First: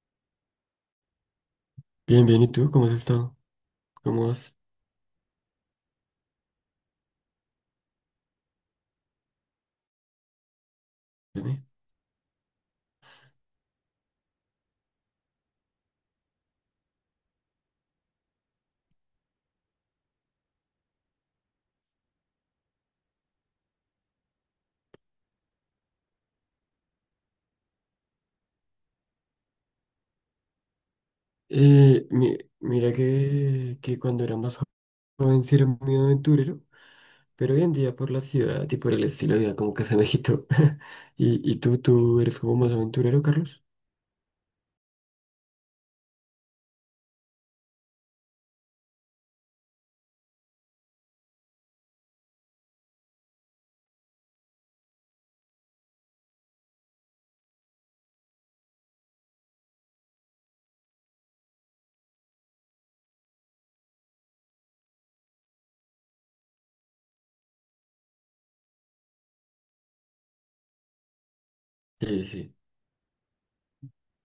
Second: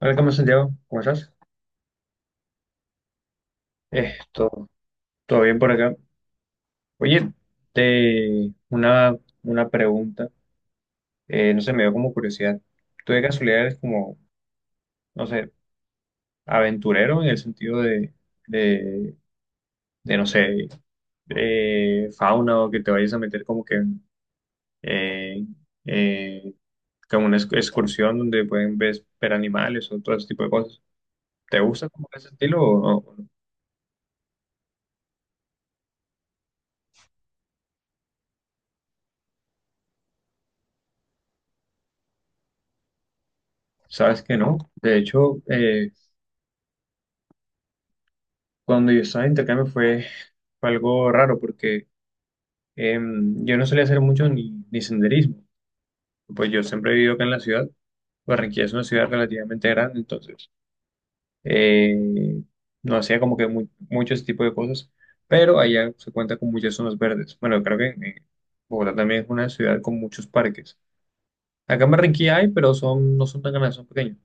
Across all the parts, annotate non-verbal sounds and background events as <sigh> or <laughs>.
Hola, ¿cómo estás, Santiago? ¿Cómo estás? Bien, bien, ¿y tú? ¿Cómo has estado? ¿Cómo vas? Esto, ¿todo bien por acá? Oye, te, una pregunta, no Dime. sé, me dio como curiosidad. ¿Tú de casualidad eres como, no sé, aventurero en el sentido de, de, no sé, fauna o que te vayas a meter como que en eh, eh, como una excursión donde pueden ver, ver animales o todo ese tipo de cosas? ¿Te gusta como ese estilo Mira o- no? que cuando era más joven sí era muy aventurero, pero hoy en día por la ciudad y por el estilo de vida como que se me quitó. <laughs> ¿Y tú eres como más aventurero, Carlos? ¿Sabes que no? De hecho, cuando yo estaba de intercambio fue, fue algo raro porque yo no solía hacer mucho ni, ni senderismo. Pues yo siempre he vivido acá en la ciudad. Barranquilla es una ciudad relativamente grande, entonces eh, no hacía como que mucho ese tipo de cosas. Pero allá se cuenta con muchas zonas verdes. Bueno, creo que Bogotá también es una ciudad con muchos parques. Acá en Sí, Barranquilla hay, sí. pero son, no son tan grandes, son pequeños.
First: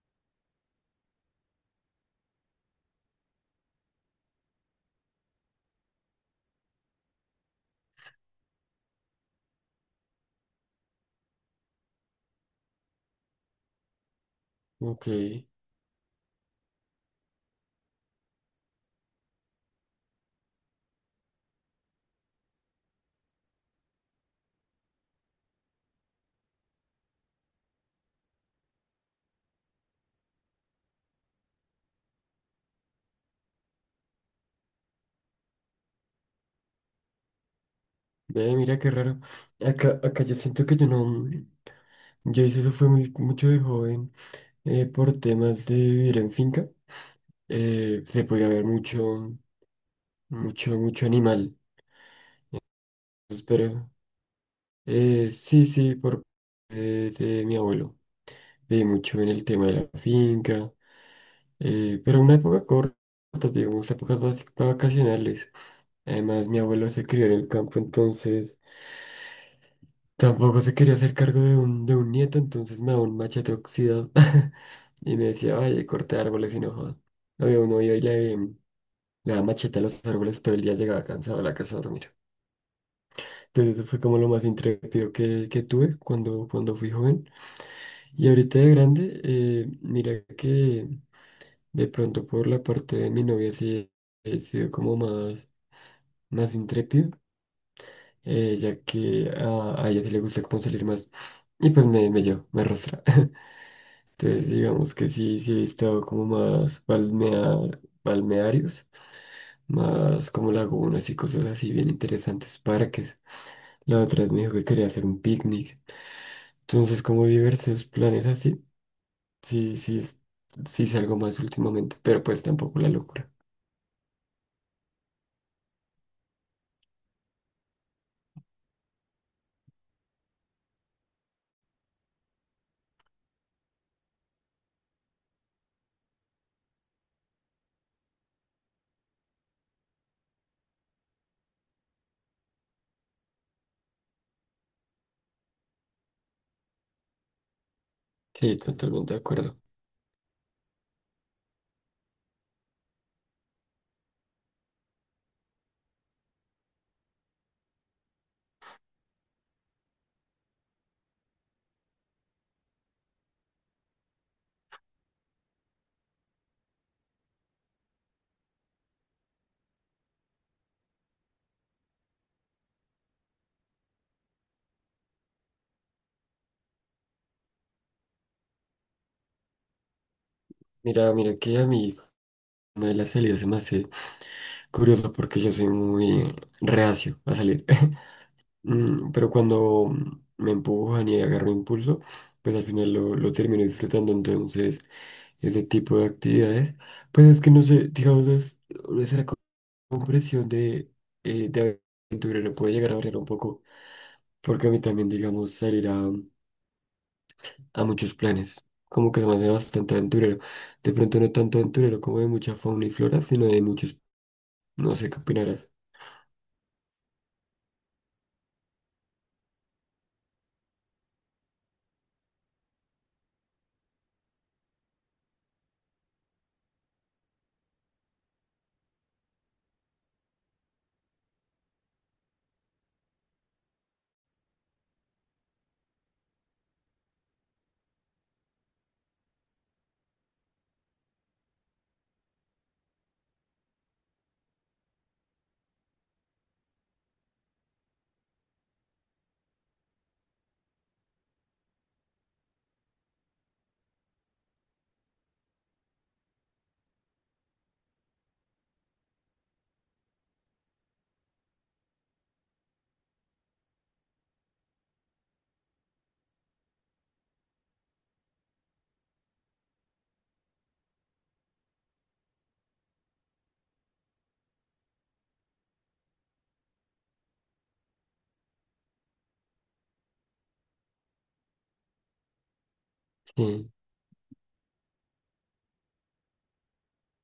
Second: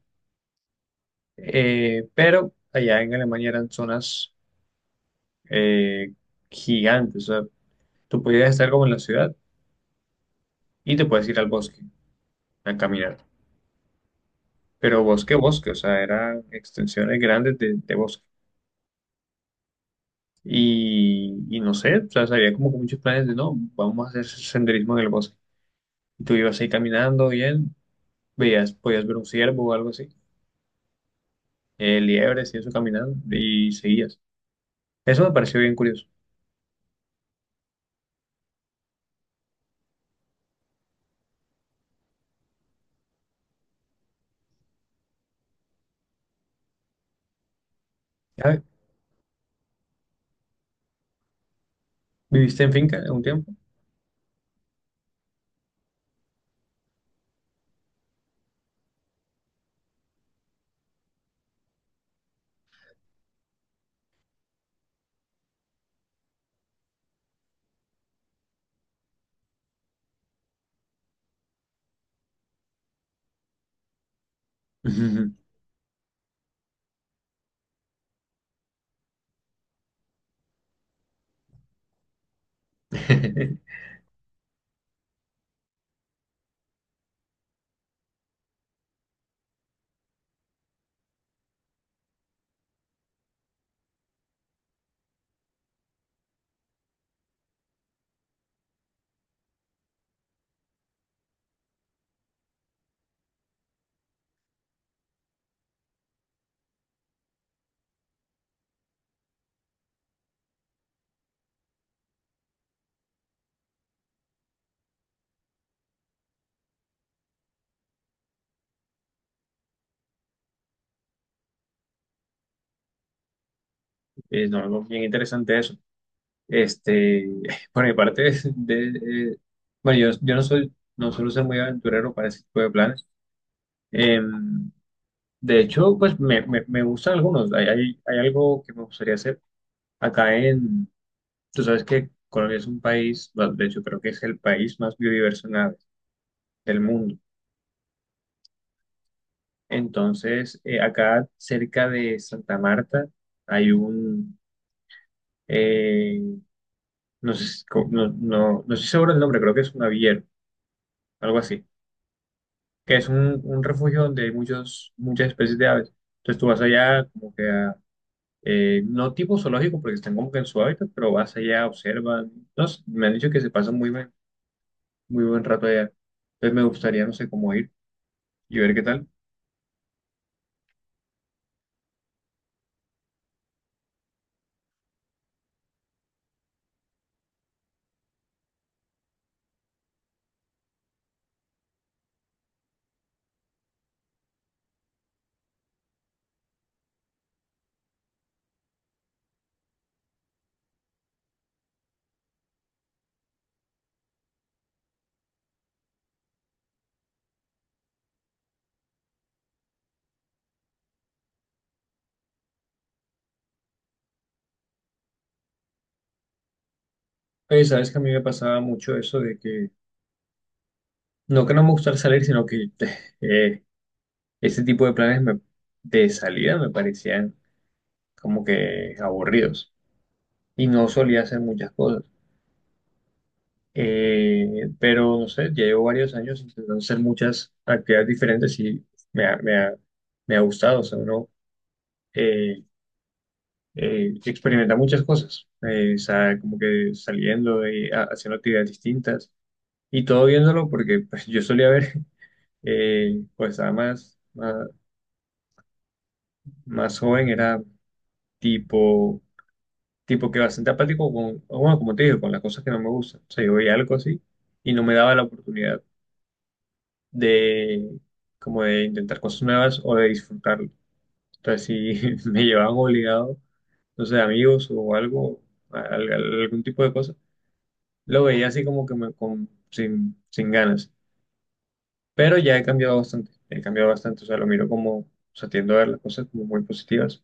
Pero allá en Alemania eran zonas eh, gigantes. O sea, tú podías estar como en la ciudad y te puedes ir al bosque a caminar. Pero Ok. bosque, Ve, bosque, o sea, eran extensiones grandes de bosque. Y no sé, o sea, había como que muchos planes de no, vamos a hacer senderismo en el bosque. Y tú ibas ahí caminando bien, veías, podías ver un ciervo o algo así, liebres y eso caminando, y seguías. Eso me pareció bien curioso. mira qué raro. Acá yo siento que yo no... Yo hice eso fue mucho de joven por temas de vivir en finca. Se podía Ah, ver mucho, mucho animal. ¿viviste en finca un tiempo? Pero... Sí, por parte de mi abuelo. Viví mucho en el tema de la finca, pero una época corta, digamos, épocas vacacionales. Además, mi abuelo se crió en el campo, entonces tampoco se quería hacer cargo de de un nieto, entonces me daba un machete oxidado <laughs> y me decía, vaya, corte árboles y no jodas. Había uno iba y le daba machete a los árboles todo el día, llegaba cansado a la casa a dormir. <laughs> Entonces, eso fue como lo más intrépido que tuve cuando, cuando fui joven. Y ahorita de grande, mira que de pronto por la parte de mi novia sí he sido como más intrépido, ya que a ella sí le gusta como salir más. Y pues me llevo, me arrastra. <laughs> Entonces digamos que sí, sí he estado como más balnearios, más como lagunas y cosas así bien interesantes, parques. La otra vez me dijo que quería hacer un picnic. Entonces como diversos planes así. Sí, sí, es- sí salgo más últimamente, pero pues tampoco la locura. Es no, algo bien interesante eso. Este, <laughs> por mi parte, de, bueno, yo no soy, no suelo ser muy aventurero para ese tipo de planes. Em, de hecho, pues me gustan algunos. Hay algo que me gustaría hacer acá en, tú sabes que Colombia es un país, bueno, de hecho creo que es el país más biodiverso en aves del mundo. Sí, totalmente de acuerdo. Entonces, acá cerca de Santa Marta hay un, eh, no sé, si- no, no, no estoy seguro del nombre, creo que es un aviero, algo así que es un refugio donde hay muchos, muchas especies de aves. Entonces tú vas allá como que a, no tipo zoológico porque están como que en su hábitat, pero vas allá, observan. No sé, me han dicho que se pasa muy buen rato allá. Entonces me gustaría, no sé, cómo ir y ver qué tal. Mira, mira que a mí me de las salidas se me hace curioso porque yo soy muy reacio a salir. <laughs> Pero cuando me empujan y agarro impulso, pues al final lo termino disfrutando. Entonces, ese tipo de actividades, pues es que no sé, digamos, no es la compresión de aventurero puede llegar a variar un poco, porque a mí también, digamos, salir a muchos planes. Como que se me hace bastante aventurero. De pronto no tanto aventurero como de mucha fauna y flora, sino de muchos, no sé qué opinarás. Oye, sabes que a mí me pasaba mucho eso de que no me gustara salir, sino que <laughs> eh, este tipo de planes de salida me parecían como que aburridos. Y no solía hacer muchas cosas. Pero no sé, ya llevo varios años intentando hacer muchas actividades diferentes y me ha, me ha gustado. O sea, uno eh, experimenta muchas cosas, o sea, como que saliendo y haciendo actividades distintas y todo viéndolo, porque pues, yo solía ver, <laughs> pues estaba más, más, más joven, era tipo, tipo que bastante apático con, bueno, como te digo, con las cosas que no me gustan. O sea, yo veía algo así y no me daba la oportunidad de como de intentar cosas nuevas o de disfrutarlo. Entonces, si <laughs> me llevaban obligado, no sé, amigos o algo, algún tipo de cosa, lo veía así como que me, con, sin, sin ganas. Pero ya he Sí, cambiado bastante, o sea, lo miro como, o sea, tiendo a ver las cosas como muy positivas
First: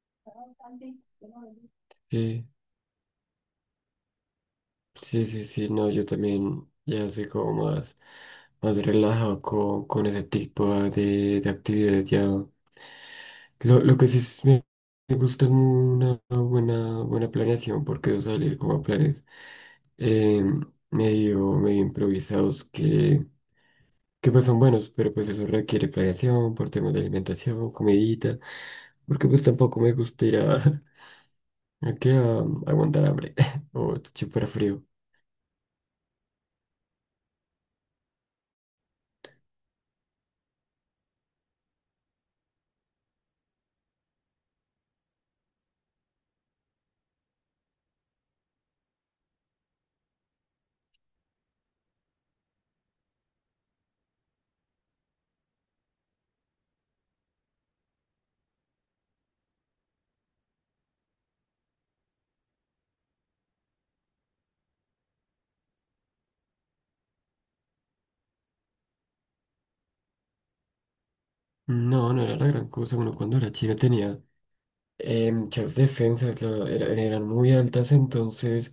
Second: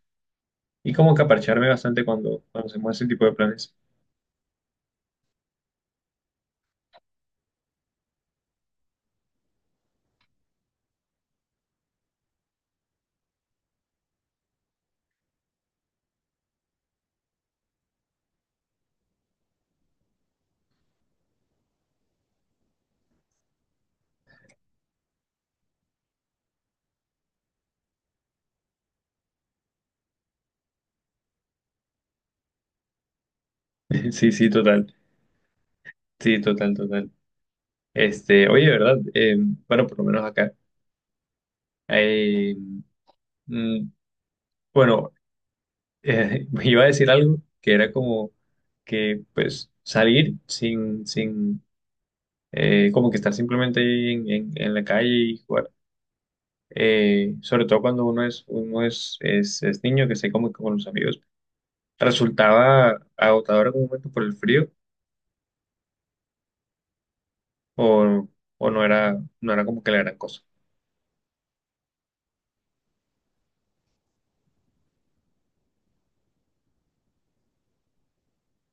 y como que aparcharme bastante cuando, sí, cuando hacemos ese tipo de planes. sí, sí, sí, no, yo también ya soy como más, más relajado con ese tipo de actividades ya. Lo que sí me gusta es una buena, buena planeación, porque eso salir como a planes eh, medio, medio improvisados que pues son buenos, pero pues eso requiere planeación por temas de alimentación, comidita, porque pues tampoco me gusta ir <laughs> a que a aguantar hambre <laughs> o <laughs> Sí, chupar frío. Sí, total, total. Este, oye, ¿verdad? Bueno, por lo menos acá. eh, mm, bueno, <laughs> iba a decir algo que era como que pues salir sin, sin como que estar simplemente ahí en, en la calle y jugar. Sobre todo cuando uno es niño que se comunica con los amigos. Resultaba agotador en algún momento por el frío o, o no era, no era como que la gran cosa. <laughs> No, no era la gran cosa. Bueno, cuando era chino tenía muchas defensas, eran muy altas, entonces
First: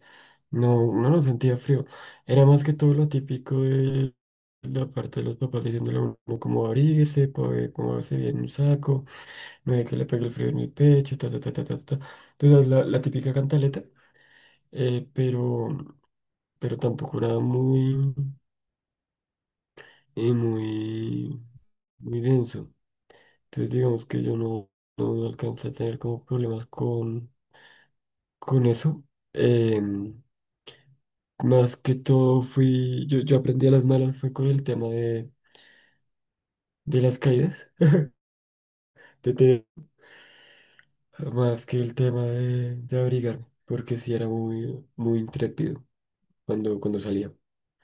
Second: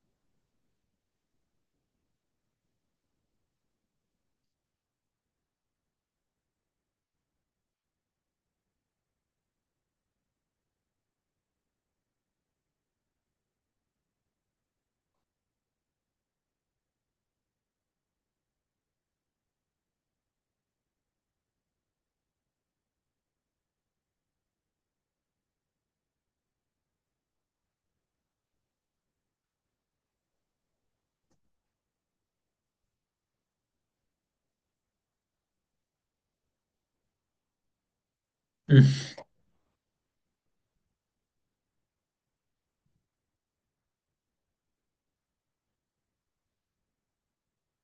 no sentía frío. Era más que todo lo típico de la parte de los papás diciéndole a uno como abríguese, póngase bien un saco. No da que le pegue el frío en el pecho, ta, ta, ta, ta, ta, ta. Entonces, la típica cantaleta, eh, pero, pero tampoco era muy, muy, muy denso. Entonces, digamos que yo no alcancé a tener como problemas con eso. Em, Más que todo fui, yo aprendí a las malas fue con el tema de las caídas, Mm. <laughs> de tener, más que el tema de abrigarme, porque sí era muy, muy intrépido cuando, cuando salía.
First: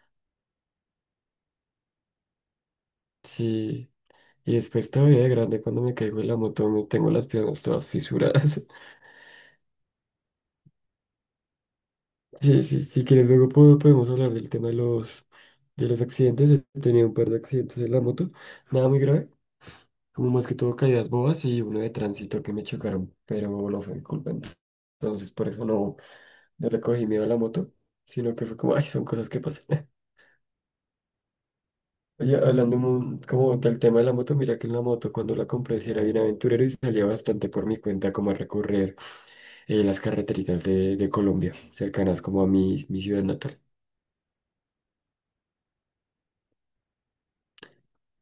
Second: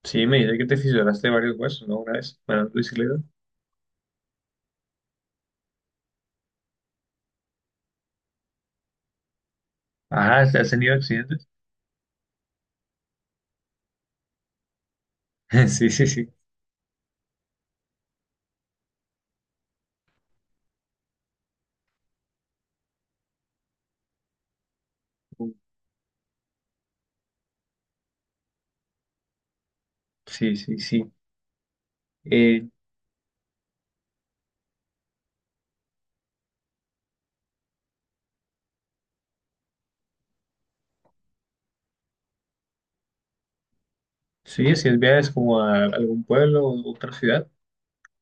Sí, me dice que te fisuraste varios huesos, ¿no? Una vez, manejando bicicleta. Sí. Y después todavía de grande cuando me caigo en la moto me tengo las piernas todas fisuradas. <laughs> Ajá, ¿has tenido accidentes? Sí, sí, si quieres luego podemos hablar del tema <laughs> de Sí, los sí, sí. accidentes. He tenido un par de accidentes en la moto. Nada muy grave, como más que todo caídas bobas y uno de tránsito que me chocaron, pero no fue mi culpa. Entonces por eso no le cogí miedo a la moto, sino que fue como, ay, son cosas que pasan. <laughs> Sí, sí, sí. Oye, Eh, hablando como del tema de la moto, mira que en la moto cuando la compré sí era bien aventurero y salía bastante por mi cuenta como a recorrer. Eh, las carreteritas de Colombia, cercanas como a mi ciudad natal. sí, si es viajes como a algún pueblo o otra ciudad.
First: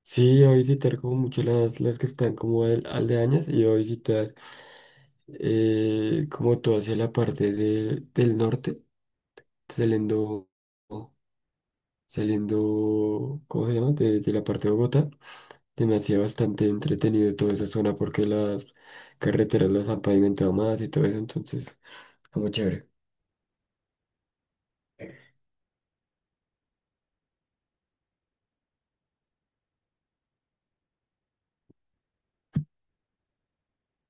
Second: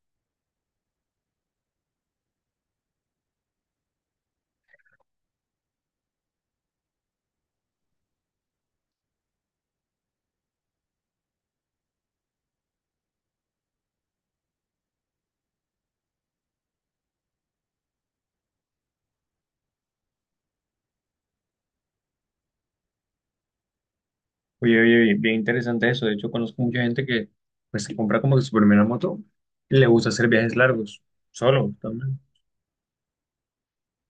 Sí, iba a visitar como mucho las que están como aldeañas y iba a visitar como todo hacia la parte del norte, saliendo, saliendo, ¿cómo se llama? De la parte de Bogotá. Se me hacía bastante entretenido toda esa zona porque las carreteras las han pavimentado más y todo eso, entonces, como chévere. Oye, oye, oye, bien interesante eso. De hecho, conozco mucha gente que pues se compra como que su primera moto y le gusta hacer viajes largos, solo también.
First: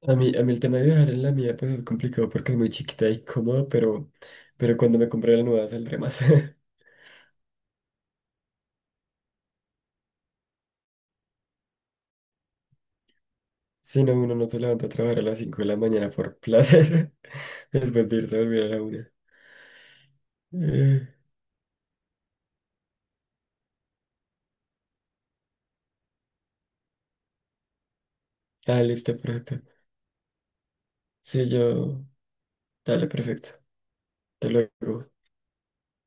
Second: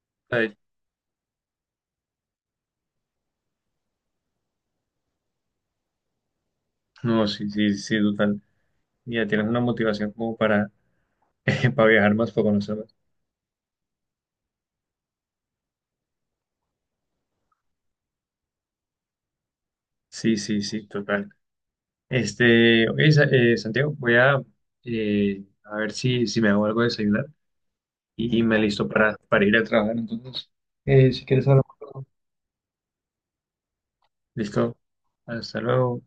A mí Ay, el tema de viajar en la mía pues es complicado porque es muy chiquita y cómoda, pero cuando me compré la nueva saldré más. <laughs> no, sí, sí, sí, total. Ya tienes una motivación como para, <laughs> para viajar más, para conocer más. Si no, uno no se levanta a trabajar a las 5 de la mañana por placer, <laughs> después de irse a dormir a la 1. Sí, sí, sí, Eh, total. Este, oye, Santiago, voy a ver si, si me hago algo de desayunar y me listo Listo, para ir perfecto. a trabajar. Entonces, si quieres Sí, hablar. yo... Dale, perfecto. Hasta Listo. luego. Hasta luego.